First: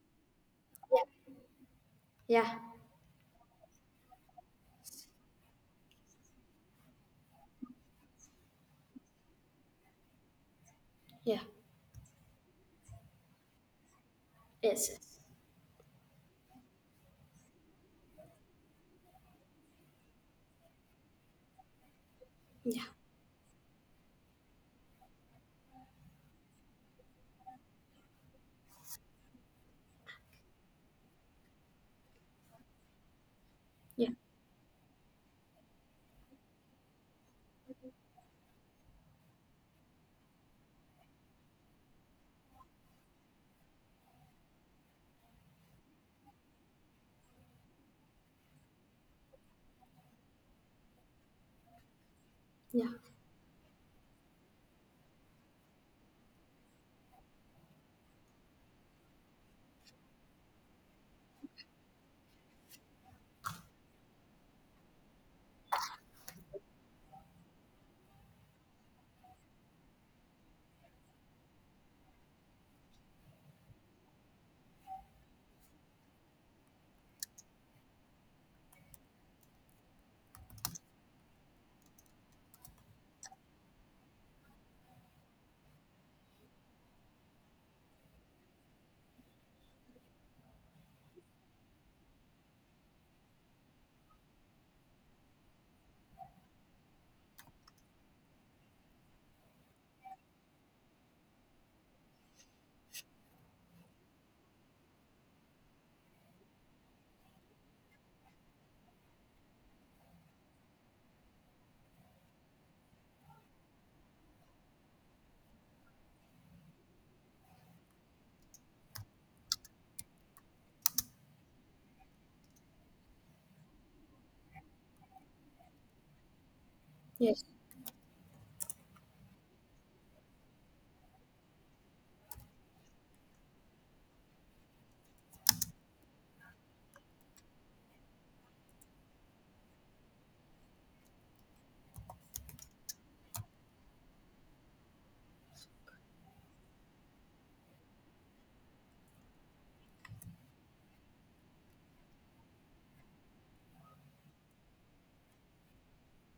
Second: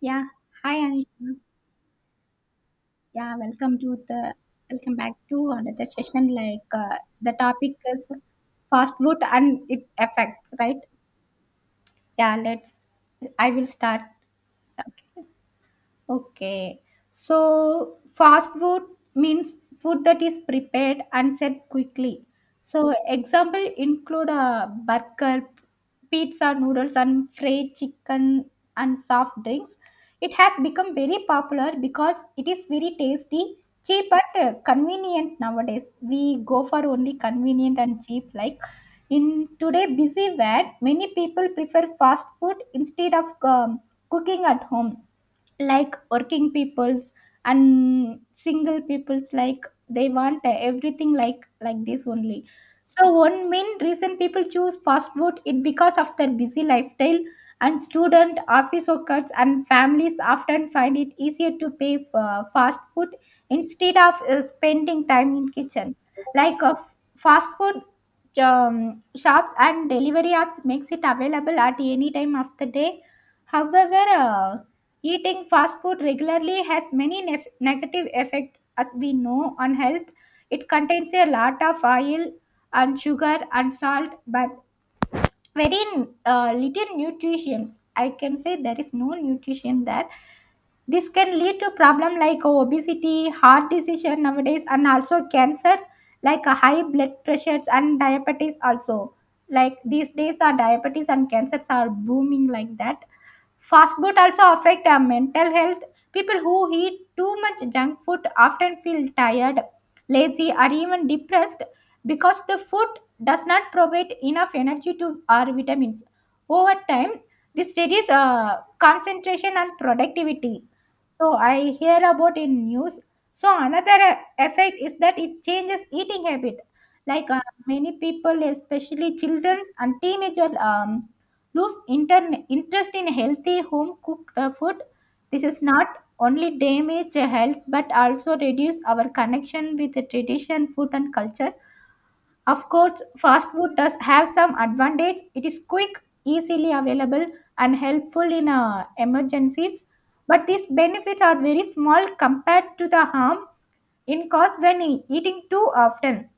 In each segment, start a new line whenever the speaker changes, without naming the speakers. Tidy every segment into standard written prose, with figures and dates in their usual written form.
Yeah, hi Anisha.
Yeah,
Yeah, welcome to the Welcome back to another session. The topic is fast food and it affects, right?
yeah,
Yeah, let's. I will start.
yes, yes,
Okay. Okay. So fast food means food that is prepared and set quickly.
yeah,
So example include a burger, pizza, noodles and fried chicken and soft drinks. It has become very popular because it is very tasty, cheap
yeah,
and convenient nowadays. We go for only convenient and cheap, like in today busy where many people prefer fast food instead of cooking at home, like working peoples and single peoples, like they want everything like this only.
yeah,
So one main reason people choose fast food it because of their busy lifestyle, and student office workers and families often find it easier to pay for fast food instead of spending time in kitchen. like uh, Fast food shops and delivery apps makes it available at any time of the day. However, eating fast food regularly has many negative effects, as we know, on health. It contains a lot of oil and sugar and salt, but very little nutrition. I can say there is no nutrition there. This can lead to problems like obesity, heart disease nowadays, and also cancer, like a high blood pressures and diabetes also. Like these days, our diabetes and cancers are booming like that. Fast food also affect our mental health. People who eat too much junk food often feel tired, lazy, or even depressed because the food does not provide enough energy to our vitamins. Over time, this reduces concentration and productivity, so I hear about in news. So another effect is that it changes eating habit. Like uh,
yes,
Many people, especially children and teenagers, lose interest in healthy home cooked food. This is not only damage health but also reduce our connection with the tradition, food and culture. Of course, fast food does have some advantage. It is quick, easily available, and helpful in emergencies. But these benefits are very small compared to the harm in cause when eating too often.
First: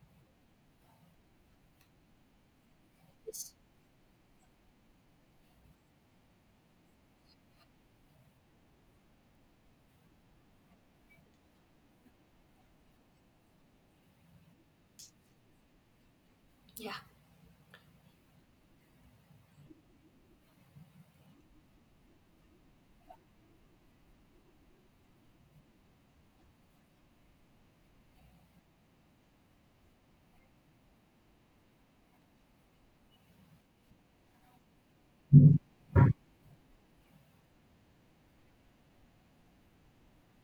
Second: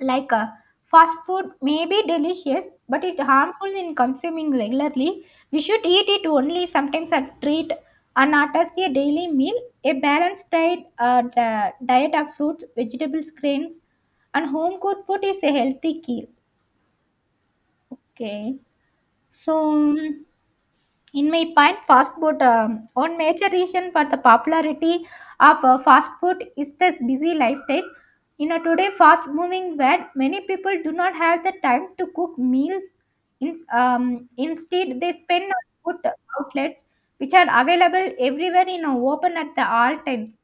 Like uh, Fast food may be delicious, but it harmful in consuming regularly. We should eat it only sometimes a treat and not as a daily meal. A balanced diet of fruits, vegetables, grains, and home cooked food is a healthy key.
yeah,
Okay, so. In my point, fast food, one major reason for the popularity of fast food is this busy lifestyle. In a today fast moving world, many people do not have the time to cook meals. Instead, they spend on food outlets which are available everywhere in a open at the all time.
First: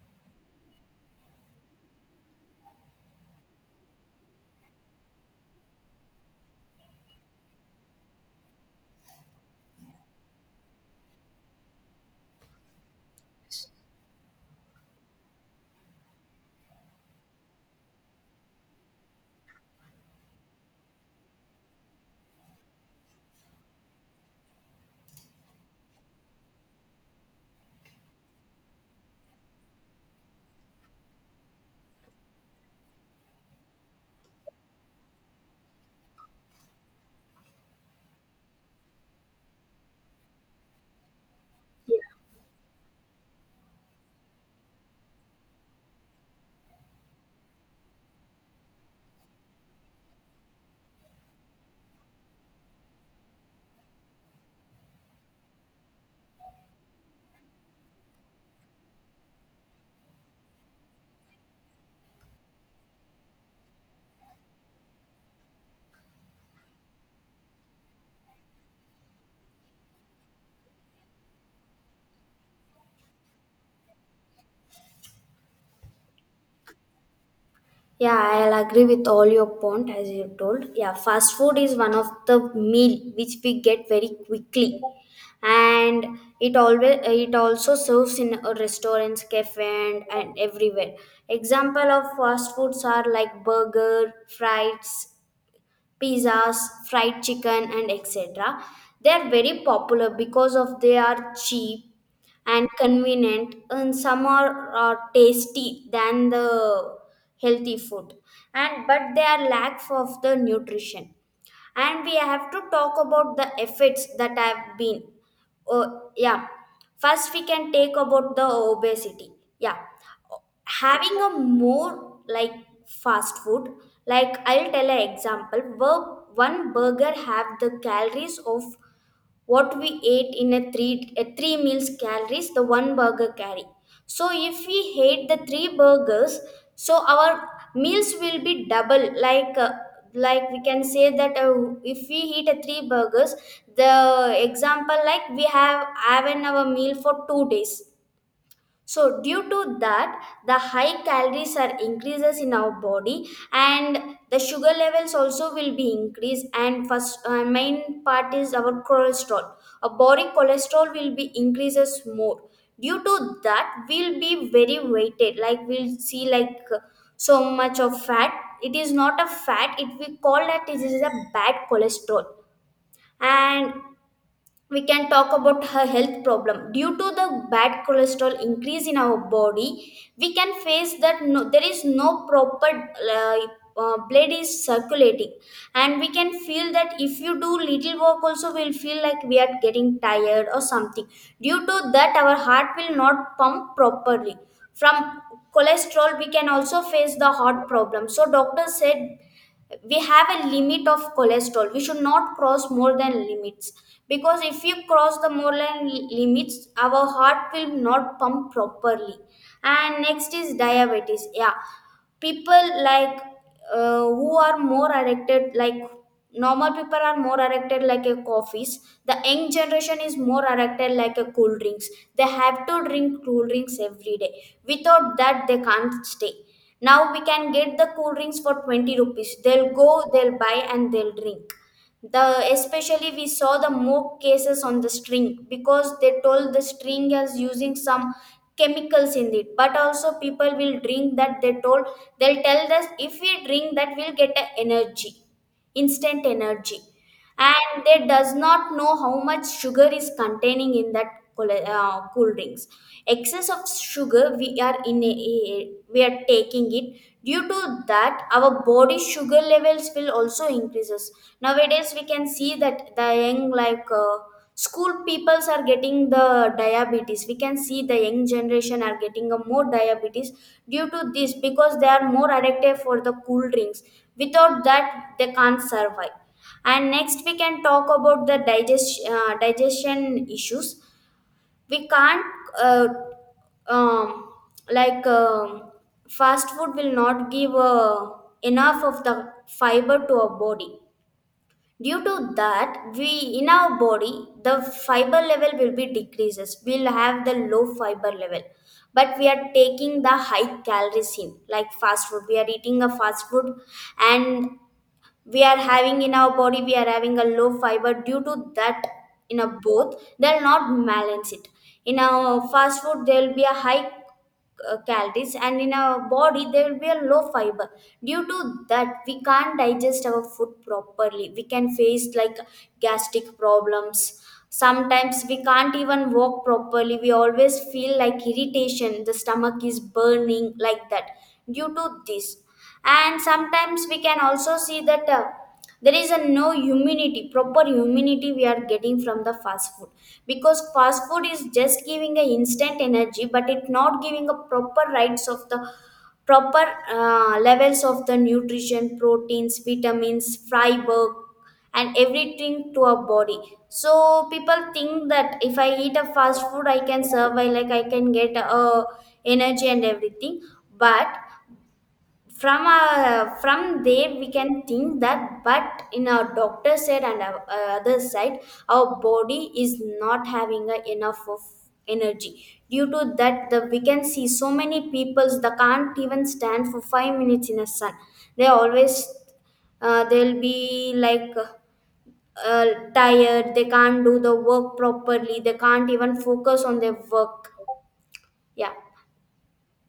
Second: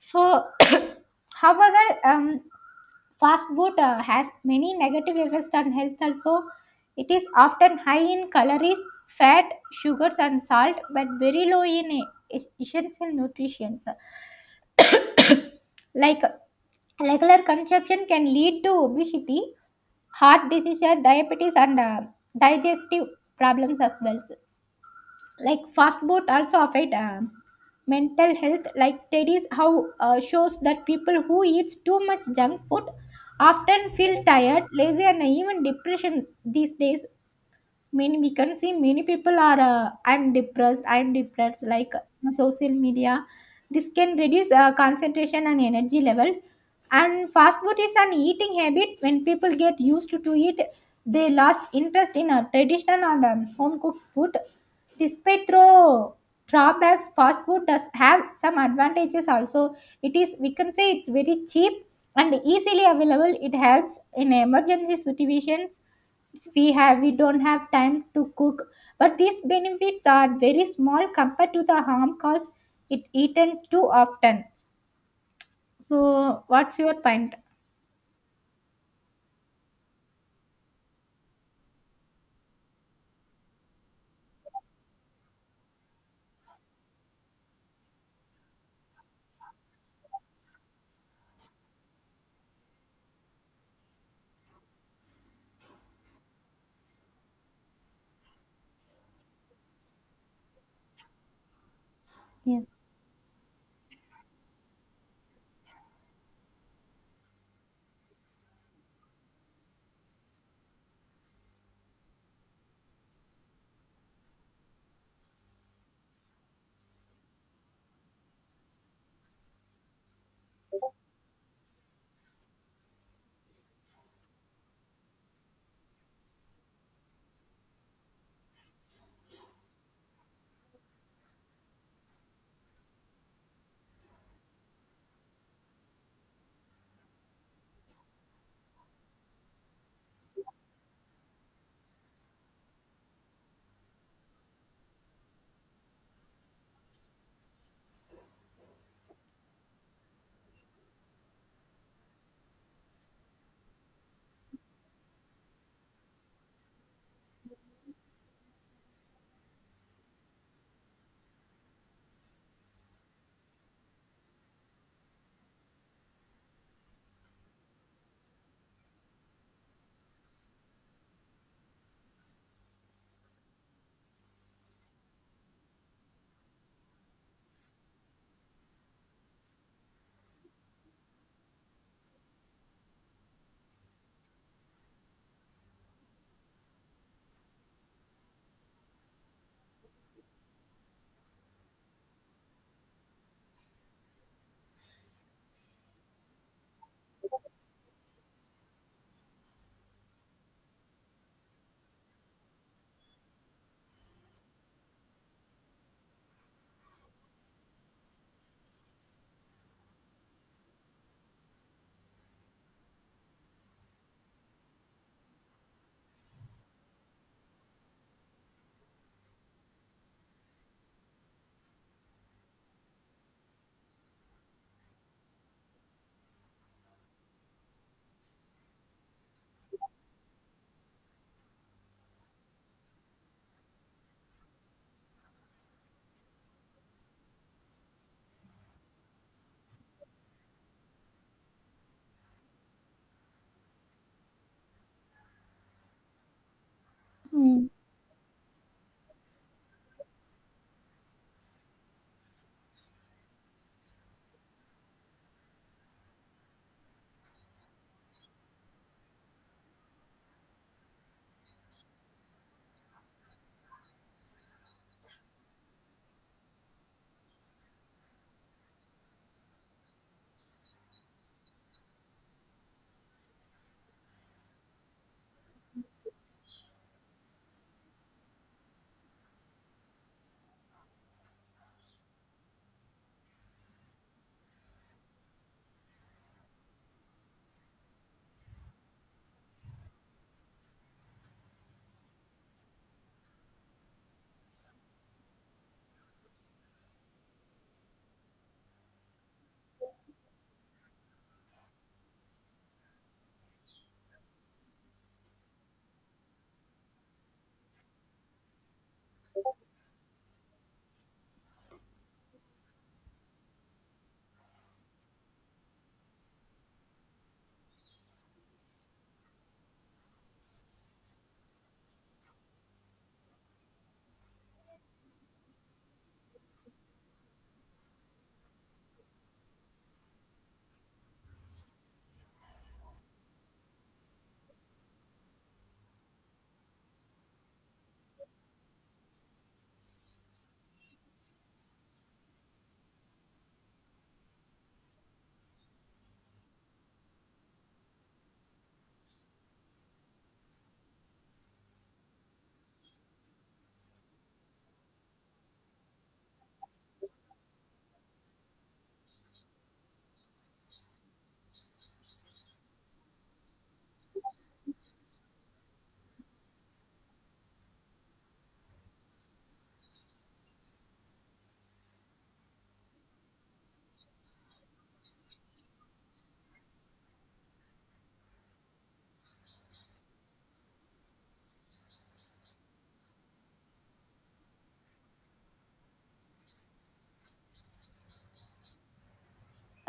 So, however, fast food has many negative effects on health also. It is often high in calories, fat, sugars and salt but very low in essential nutrients. Like regular consumption can lead to obesity, heart disease, diabetes and digestive problems as well. Like fast boat also affect mental health, like studies how shows that people who eats too much junk food often feel tired, lazy and even depression these days. Many We can see many people are I'm depressed, like
yeah.
on social media. This can reduce concentration and energy levels. And fast food is an eating habit. When people get used to eat, they lost interest in a traditional and home cooked food. Despite through drawbacks, fast food does have some advantages also. It is, we can say, it's very cheap and easily available. It helps in emergency situations. We don't have time to cook, but these benefits are very small compared to the harm caused it eaten too often. So what's your point?
Yeah, I'll agree with all your point as you told. Yeah, fast food is one of the meal which we get very quickly, and it also serves in restaurants, cafe, and everywhere. Example of fast foods are like burger, fries, pizzas, fried chicken and etc. They are very popular because of they are cheap
Yes.
and convenient, and some are tasty than the healthy food, and but they are lack of the nutrition. And we have to talk about the effects that have been. Oh, yeah, first we can take about the obesity. Yeah, having a more like fast food. Like I'll tell an example. One burger have the calories of what we ate in a three, a three meals calories the one burger carry. So if we hate the three burgers, so our meals will be double, like we can say that, if we eat a three burgers, the example, like we have an our meal for 2 days. So due to that, the high calories are increases in our body, and the sugar levels also will be increased. And first main part is our cholesterol. Our body cholesterol will be increases more. Due to that, we'll be very weighted. Like we'll see like so much of fat. It is not a fat. It we call that it is a bad cholesterol. And we can talk about her health problem. Due to the bad cholesterol increase in our body, we can face that no, there is no proper blood is circulating. And we can feel that if you do little work also we'll feel like we are getting tired or something. Due to that, our heart will not pump properly. From cholesterol we can also face the heart problem, so doctor said we have a limit of cholesterol, we should not cross more than limits, because if you cross the more than limits, our heart will not pump properly. And next is diabetes. Yeah, people like, who are more addicted, like normal people are more addicted like a coffees. The young generation is more addicted like a cool drinks. They have to drink cool drinks every day. Without that they can't stay. Now we can get the cool drinks for 20 rupees. They'll go, they'll buy, and they'll drink. The especially we saw the more cases on the string, because they told the string is using some chemicals in it. But also people will drink that, they told they'll tell us if we drink that, we'll get a energy, instant energy.
Hmm.
And they does not know how much sugar is containing in that cool, cool drinks. Excess of sugar we are in we are taking it. Due to that, our body sugar levels will also increases. Nowadays we can see that the young like school peoples are getting the diabetes. We can see the young generation are getting a more diabetes due to this, because they are more addicted for the cool drinks. Without that, they can't survive. And next, we can talk about the digestion issues. We can't uh, um, like Fast food will not give enough of the fiber to our body. Due to that, we in our body, the fiber level will be decreases, we'll have the low fiber level. But we are taking the high calories in, like fast food we are eating a fast food, and we are having in our body, we are having a low fiber. Due to that, in a both they'll not balance it. In our fast food there will be a high calories, and in our body there will be a low fiber. Due to that, we can't digest our food properly. We can face like gastric problems. Sometimes we can't even walk properly, we always feel like irritation, the stomach is burning like that due to this. And sometimes we can also see that there is a no immunity, proper immunity we are getting from the fast food, because fast food is just giving a instant energy, but it not giving a proper rights of the proper levels of the nutrition, proteins, vitamins, fiber, and everything to our body. So people think that if I eat a fast food I can survive, like I can get energy and everything. But from there we can think that, but in our doctor side and our other side, our body is not having a enough of energy. Due to that, the we can see so many peoples that can't even stand for 5 minutes in a sun. They always they'll be like uh, tired. They can't do the work properly, they can't even focus on their work. Yeah,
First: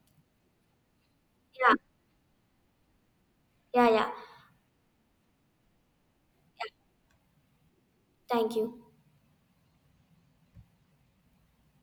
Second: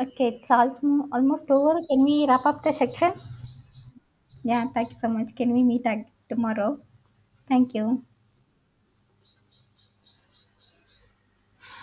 Okay, it's also almost
yeah,
over, can we wrap up the section?
yeah, yeah,
Yeah, thank you so much. Can we meet tomorrow? Thank you.
thank you.